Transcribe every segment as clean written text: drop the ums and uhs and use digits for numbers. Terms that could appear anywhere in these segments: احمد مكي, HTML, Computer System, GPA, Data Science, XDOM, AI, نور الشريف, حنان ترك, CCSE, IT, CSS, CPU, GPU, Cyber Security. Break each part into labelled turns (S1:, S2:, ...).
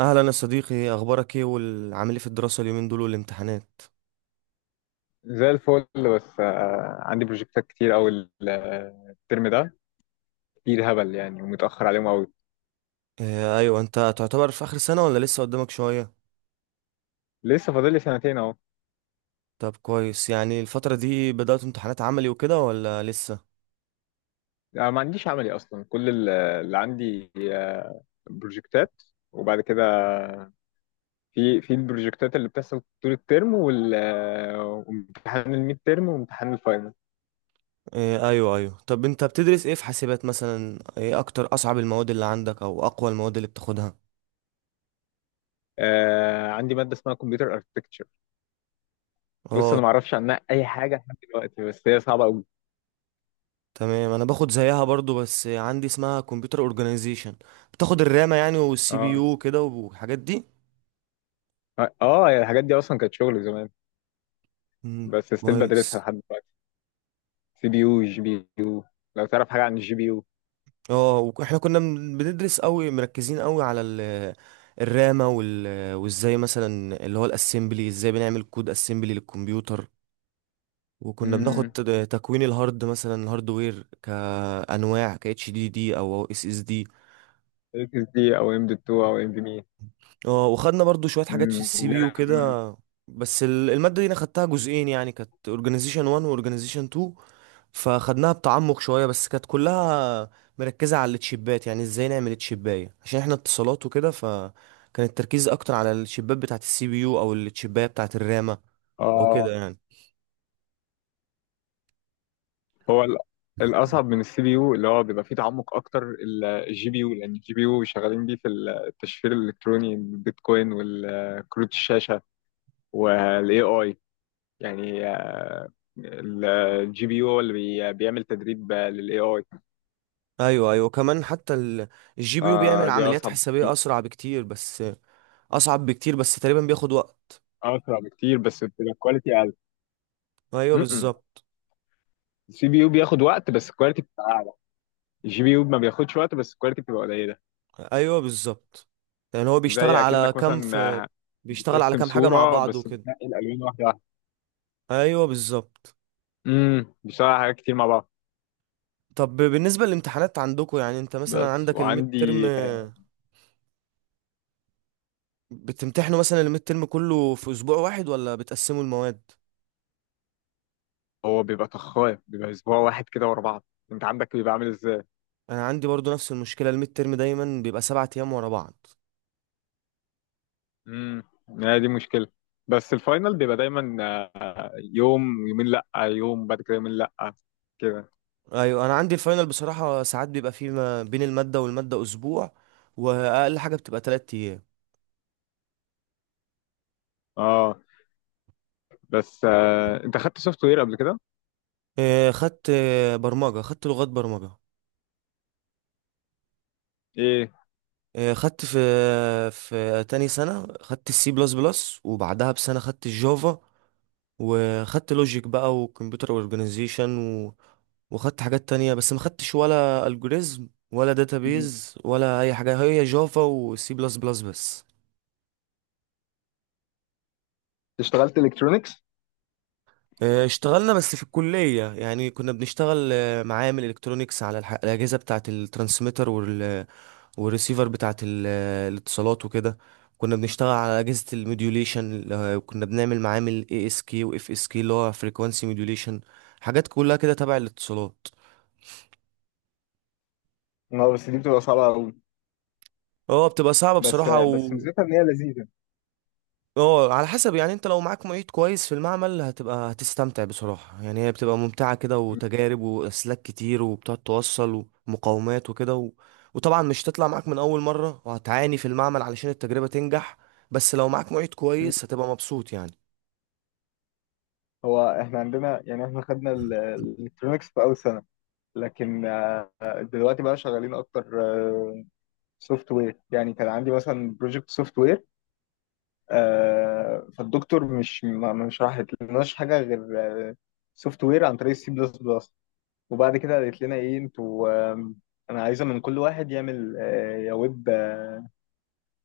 S1: اهلا يا صديقي، اخبارك ايه والعامل ايه في الدراسه اليومين دول والامتحانات؟
S2: زي الفل. بس عندي بروجكتات كتير أوي، الترم ده كتير هبل يعني، ومتأخر عليهم أوي.
S1: آه ايوه، انت تعتبر في اخر سنه ولا لسه قدامك شويه؟
S2: لسه فاضل لي سنتين أهو.
S1: طب كويس، يعني الفتره دي بدات امتحانات عملي وكده ولا لسه؟
S2: أنا ما عنديش عملي أصلا. كل اللي عندي بروجكتات، وبعد كده في البروجكتات اللي بتحصل طول الترم، وال آه، وامتحان الميد ترم وامتحان الفاينل.
S1: آه ايوه ايوه، طب انت بتدرس ايه في حاسبات؟ مثلا ايه اكتر اصعب المواد اللي عندك او اقوى المواد اللي بتاخدها؟
S2: عندي مادة اسمها كمبيوتر اركتكتشر. بص،
S1: اه
S2: أنا ما أعرفش عنها أي حاجة لحد دلوقتي، بس هي صعبة أوي.
S1: تمام، انا باخد زيها برضو، بس عندي اسمها كمبيوتر اورجانيزيشن. بتاخد الرامه يعني والسي بي
S2: اه،
S1: يو كده والحاجات دي.
S2: اه، الحاجات دي أصلا كانت شغل زمان،
S1: مم،
S2: بس ستيل بدرسها
S1: كويس.
S2: لحد. سي بي يو، جي بي يو. لو تعرف حاجة عن الجي بي يو.
S1: اه، واحنا كنا بندرس قوي، مركزين قوي على الرامة وازاي مثلا اللي هو الاسمبلي، ازاي بنعمل كود اسمبلي للكمبيوتر. وكنا بناخد
S2: امم
S1: تكوين الهارد، مثلا الهاردوير كانواع ك اتش دي دي او اس اس دي.
S2: اكس دي او ام دوت 2 او ام في مي.
S1: اه، وخدنا برضو شوية حاجات في السي بي يو
S2: لا. مم.
S1: كده. بس المادة دي انا خدتها جزئين، يعني كانت اورجانيزيشن 1 واورجانيزيشن 2. فاخدناها بتعمق شويه، بس كانت كلها مركزه على التشيبات، يعني ازاي نعمل التشيبايه عشان احنا اتصالات وكده، فكان التركيز اكتر على التشيبات بتاعه السي بي يو او التشيبايه بتاعه الرامه او كده
S2: اه.
S1: يعني.
S2: هو الاصعب من السي بي يو اللي هو بيبقى فيه تعمق اكتر، الجي بي يو، لان الجي بي يو شغالين بيه في التشفير الالكتروني، البيتكوين، والكروت الشاشة، والاي اي، يعني الجي بي يو هو اللي بيعمل تدريب للاي اي.
S1: ايوه ايوه، كمان حتى الجي بي يو بيعمل
S2: فدي
S1: عمليات
S2: اصعب
S1: حسابيه
S2: بكتير.
S1: اسرع بكتير، بس اصعب بكتير، بس تقريبا بياخد وقت.
S2: اسرع بكتير، بس بتبقى كواليتي اقل.
S1: ايوه
S2: م-م.
S1: بالظبط.
S2: السي بي يو بياخد وقت، بس الكواليتي بتبقى اعلى. الجي بي يو ما بياخدش وقت، بس الكواليتي بتبقى قليله.
S1: ايوه بالظبط، يعني هو
S2: زي اكنك مثلا، آه،
S1: بيشتغل على
S2: بترسم
S1: كام حاجه مع
S2: صوره
S1: بعض
S2: بس
S1: وكده.
S2: بتنقي الالوان واحده واحده.
S1: ايوه بالظبط.
S2: بيشتغل على حاجات كتير مع بعض.
S1: طب بالنسبة للامتحانات عندكم، يعني انت مثلا
S2: بس،
S1: عندك الميد ترم،
S2: وعندي.
S1: بتمتحنوا مثلا الميد ترم كله في اسبوع واحد ولا بتقسموا المواد؟
S2: هو بيبقى طخاف، بيبقى اسبوع واحد كده ورا بعض. انت عندك بيبقى عامل ازاي؟
S1: انا عندي برضو نفس المشكلة، الميد ترم دايما بيبقى 7 ايام ورا بعض.
S2: امم هي دي مشكله. بس الفاينل بيبقى دايما يوم، يومين، لا يوم بعد كده، يومين، لا، كده.
S1: ايوه، انا عندي الفاينل بصراحة ساعات بيبقى فيه ما بين المادة والمادة اسبوع، واقل حاجة بتبقى 3 ايام.
S2: اه. بس انت خدت سوفت وير قبل كده؟
S1: اه، خدت برمجة، خدت لغات برمجة.
S2: ايه؟
S1: اه، خدت في تاني سنة خدت السي بلس بلس وبعدها بسنة خدت الجافا، وخدت لوجيك بقى وكمبيوتر اورجانيزيشن و... وخدت حاجات تانية، بس ما خدتش ولا الجوريزم ولا داتابيز ولا اي حاجة، هي جافا وسي بلس بلس بس.
S2: اشتغلت الكترونكس؟
S1: آه، اشتغلنا بس في الكلية، يعني كنا بنشتغل معامل الكترونيكس على الأجهزة بتاعة الترانسميتر والريسيفر بتاعة ال... آه، الاتصالات وكده. كنا بنشتغل على أجهزة الموديوليشن، وكنا بنعمل معامل اي اس كي واف اس كي، اللي هو فريكوانسي موديوليشن. حاجات كلها كده تبع الاتصالات.
S2: اه، بس دي بتبقى صعبة أوي.
S1: اه، بتبقى صعبة
S2: بس
S1: بصراحة و.
S2: بس ميزتها ان هي لذيذه.
S1: اه، على حسب، يعني انت لو معاك معيد كويس في المعمل هتبقى هتستمتع بصراحة، يعني هي بتبقى ممتعة كده،
S2: مم.
S1: وتجارب وأسلاك كتير، وبتقعد توصل ومقاومات وكده وطبعا مش تطلع معاك من أول مرة، وهتعاني في المعمل علشان التجربة تنجح. بس لو معاك معيد
S2: مم.
S1: كويس هتبقى مبسوط يعني.
S2: هو احنا عندنا، يعني احنا خدنا الالكترونكس في اول سنه، لكن دلوقتي بقى شغالين اكتر سوفت وير. يعني كان عندي مثلا بروجكت سوفت وير، فالدكتور مش ما شرحت لناش حاجه غير سوفت وير عن طريق السي بلس بلس. وبعد كده قالت لنا: ايه انتوا، انا عايزه من كل واحد يعمل، يا ويب،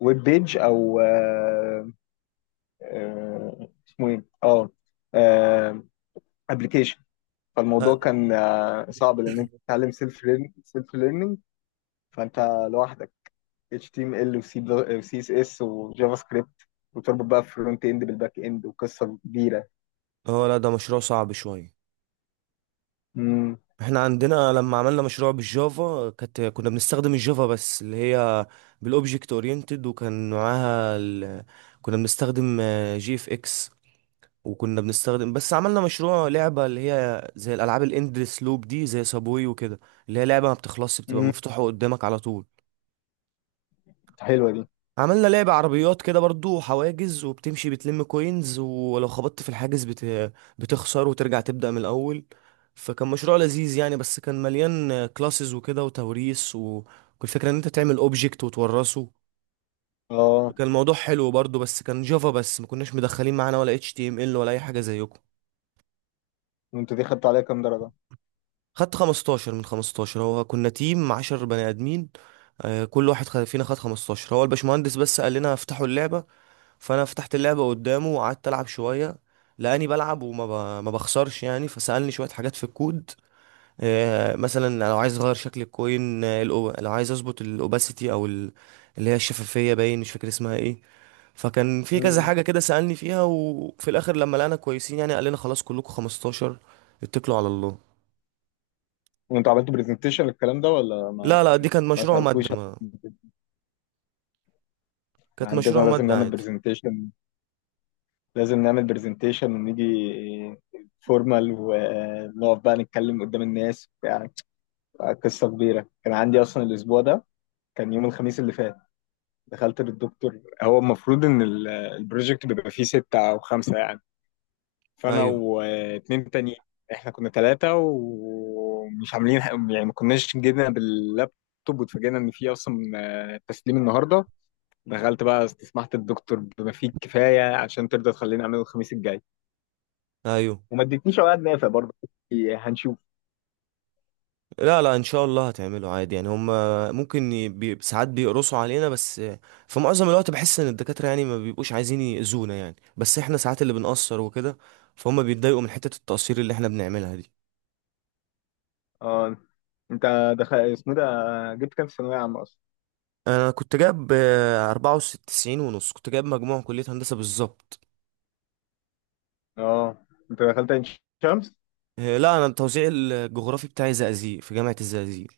S2: ويب بيج، او اسمه ايه، آه، ابلكيشن. فالموضوع
S1: لا،
S2: كان صعب، لان انت بتتعلم سيلف ليرنينج. فانت لوحدك: HTML و C و CSS وجافا سكريبت، وتربط بقى فرونت اند بالباك اند، وقصه كبيره.
S1: اه، لا، ده مشروع صعب شوية.
S2: امم.
S1: احنا عندنا لما عملنا مشروع بالجافا، كانت كنا بنستخدم الجافا بس اللي هي بالاوبجكت اورينتد، وكان معاها كنا بنستخدم جي اف اكس، وكنا بنستخدم، بس عملنا مشروع لعبة اللي هي زي الالعاب الاندلس لوب دي زي سابوي وكده، اللي هي لعبة ما بتخلصش، بتبقى
S2: امم
S1: مفتوحة قدامك على طول.
S2: حلوه دي.
S1: عملنا لعبة عربيات كده برضو، حواجز وبتمشي بتلم كوينز، ولو خبطت في الحاجز بتخسر وترجع تبدأ من الأول، فكان مشروع لذيذ يعني، بس كان مليان كلاسز وكده وتوريث، والفكرة ان انت تعمل اوبجكت وتورثه.
S2: اه،
S1: كان الموضوع حلو برضو، بس كان جافا بس، ما كناش مدخلين معانا ولا HTML ولا اي حاجة زيكم.
S2: وانت دي خدت عليها كام درجه؟
S1: خدت 15 من 15، هو كنا تيم 10 بني ادمين. كل واحد فينا خد 15، هو الباشمهندس بس قال لنا افتحوا اللعبة. فانا فتحت اللعبه قدامه وقعدت العب شويه، لاني بلعب وما ب... ما بخسرش يعني، فسالني شويه حاجات في الكود، مثلا لو عايز اغير شكل الكوين، لو عايز اظبط الاوباسيتي او اللي هي الشفافيه، باين مش فاكر اسمها ايه. فكان في كذا
S2: امم.
S1: حاجه كده سالني فيها، وفي الاخر لما لقينا كويسين يعني، قال لنا خلاص كلكم 15. اتكلوا على الله.
S2: وانت عملت برزنتيشن للكلام ده، ولا ما—
S1: لا لا، دي كانت
S2: ما
S1: مشروع
S2: سالكوش؟
S1: ماده، ما كانت
S2: عندنا
S1: مشروع
S2: لازم
S1: ماده
S2: نعمل
S1: عادي.
S2: برزنتيشن. لازم نعمل برزنتيشن ونيجي فورمال، ونقف بقى نتكلم قدام الناس وبتاع. قصة كبيرة كان عندي أصلا الأسبوع ده، كان يوم الخميس اللي فات. دخلت للدكتور، هو المفروض إن البروجكت بيبقى فيه ستة أو خمسة يعني، فأنا
S1: ايوه
S2: واتنين تانيين، إحنا كنا تلاتة، ومش عاملين يعني، ما كناش جينا باللابتوب، واتفاجئنا إن فيه أصلا تسليم النهاردة. دخلت بقى استسمحت الدكتور بما فيه الكفاية عشان ترضى تخليني أعمله الخميس الجاي،
S1: ايوه.
S2: وما ادتنيش أوقات نافع برضه. هنشوف.
S1: لا لا، ان شاء الله هتعمله عادي يعني، هم ممكن بي ساعات بيقرصوا علينا، بس في معظم الوقت بحس ان الدكاترة يعني ما بيبقوش عايزين يأذونا، يعني بس احنا ساعات اللي بنقصر وكده، فهم بيتضايقوا من حتة التقصير اللي احنا بنعملها دي.
S2: آه، أنت دخل اسمه ده، جبت كام في ثانوية عامة أصلا؟
S1: انا كنت جايب 94.5، كنت جايب مجموع كلية هندسة بالظبط.
S2: اه، انت دخلت عين شمس؟
S1: لا انا التوزيع الجغرافي بتاعي زقازيق، في جامعة الزقازيق.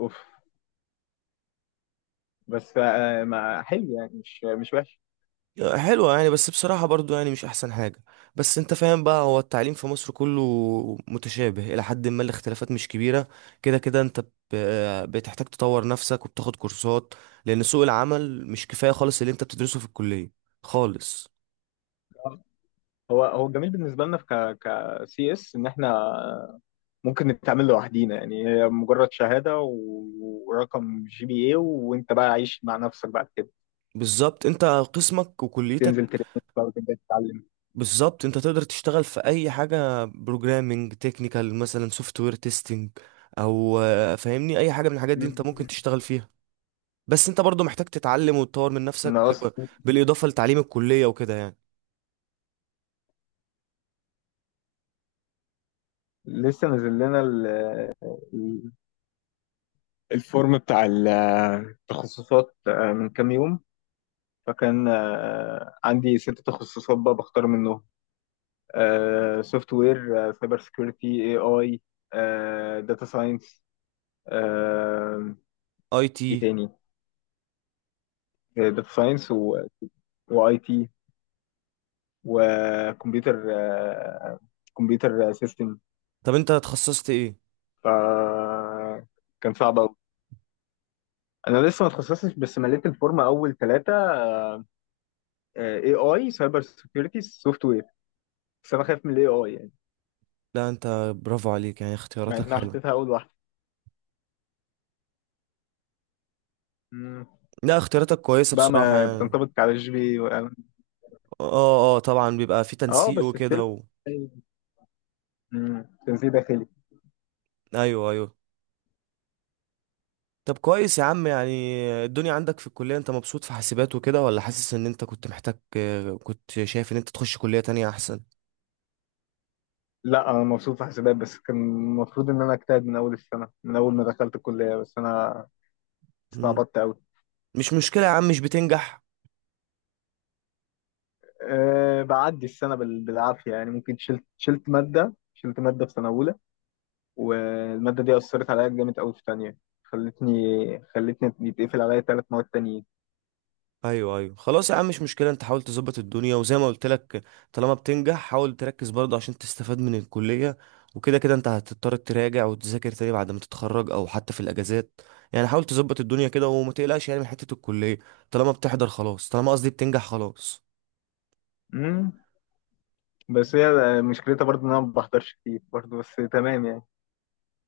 S2: اوف. بس ما حلو يعني، مش وحش.
S1: حلوة يعني، بس بصراحة برضو يعني مش أحسن حاجة. بس أنت فاهم بقى، هو التعليم في مصر كله متشابه إلى حد ما، الاختلافات مش كبيرة. كده كده أنت بتحتاج تطور نفسك وبتاخد كورسات، لأن سوق العمل مش كفاية خالص اللي أنت بتدرسه في الكلية خالص.
S2: آه، هو الجميل بالنسبه لنا في ك سي اس ان احنا ممكن نتعامل لوحدينا، يعني هي مجرد شهاده ورقم جي بي اي، وانت بقى عايش مع نفسك بعد كده.
S1: بالظبط، أنت قسمك وكليتك.
S2: تنزل تريننج بقى وتبدا تتعلم.
S1: بالظبط، أنت تقدر تشتغل في أي حاجة بروجرامينج تكنيكال، مثلا سوفت وير تيستنج أو فاهمني، أي حاجة من الحاجات دي أنت
S2: مم.
S1: ممكن تشتغل فيها. بس انت برضو محتاج تتعلم وتطور من
S2: انا
S1: نفسك،
S2: اصلا
S1: بالاضافه لتعليم الكليه وكده يعني.
S2: لسه نازل لنا ال- الفورم بتاع التخصصات من كام يوم، فكان عندي ست تخصصات بقى بختار منهم: سوفت وير، سايبر سكيورتي، اي اي، داتا ساينس.
S1: IT.
S2: ايه تاني؟ داتا ساينس، واي تي، وكمبيوتر سيستم.
S1: طب انت تخصصت ايه؟
S2: ف كان صعب قوي. انا لسه ما اتخصصتش، بس مليت الفورمه اول ثلاثه: اي اي، سايبر سكيورتي، سوفت وير. بس انا خايف من الاي اي يعني،
S1: لا انت، برافو عليك يعني،
S2: مع
S1: اختياراتك
S2: انها
S1: حلوه.
S2: حطيتها اول واحده. مم.
S1: لا، اختياراتك كويسه
S2: بقى
S1: بصراحه
S2: ما
S1: يعني.
S2: بتنطبق على الجي بي
S1: اه اه، طبعا بيبقى في
S2: اه،
S1: تنسيق
S2: بس ستيل،
S1: وكده و.
S2: تنسيق داخلي.
S1: ايوه ايوه. طب كويس يا عم يعني، الدنيا عندك في الكليه، انت مبسوط في حاسبات وكده ولا حاسس ان انت كنت محتاج، كنت شايف ان انت تخش كليه تانية احسن؟
S2: لا، انا مبسوط في حسابات، بس كان المفروض ان انا اجتهد من اول السنه، من اول ما دخلت الكليه، بس انا
S1: مم.
S2: استعبطت قوي.
S1: مش مشكله يا عم، مش بتنجح؟
S2: أه، بعدي السنه بالعافيه يعني، ممكن شلت ماده في سنه اولى، والماده دي اثرت عليا جامد قوي في ثانيه، خلتني خلتني يتقفل عليا ثلاث مواد تانيين.
S1: ايوه ايوه، خلاص يا عم، مش مشكله، انت حاول تظبط الدنيا وزي ما قلت لك، طالما بتنجح حاول تركز برضه عشان تستفاد من الكليه، وكده كده انت هتضطر تراجع وتذاكر تاني بعد ما تتخرج او حتى في الاجازات، يعني حاول تظبط الدنيا كده وما تقلقش يعني من حته الكليه، طالما بتحضر خلاص، طالما قصدي بتنجح خلاص.
S2: مم. بس هي مشكلتها برضو ان انا ما بحضرش كتير برضو، بس تمام يعني.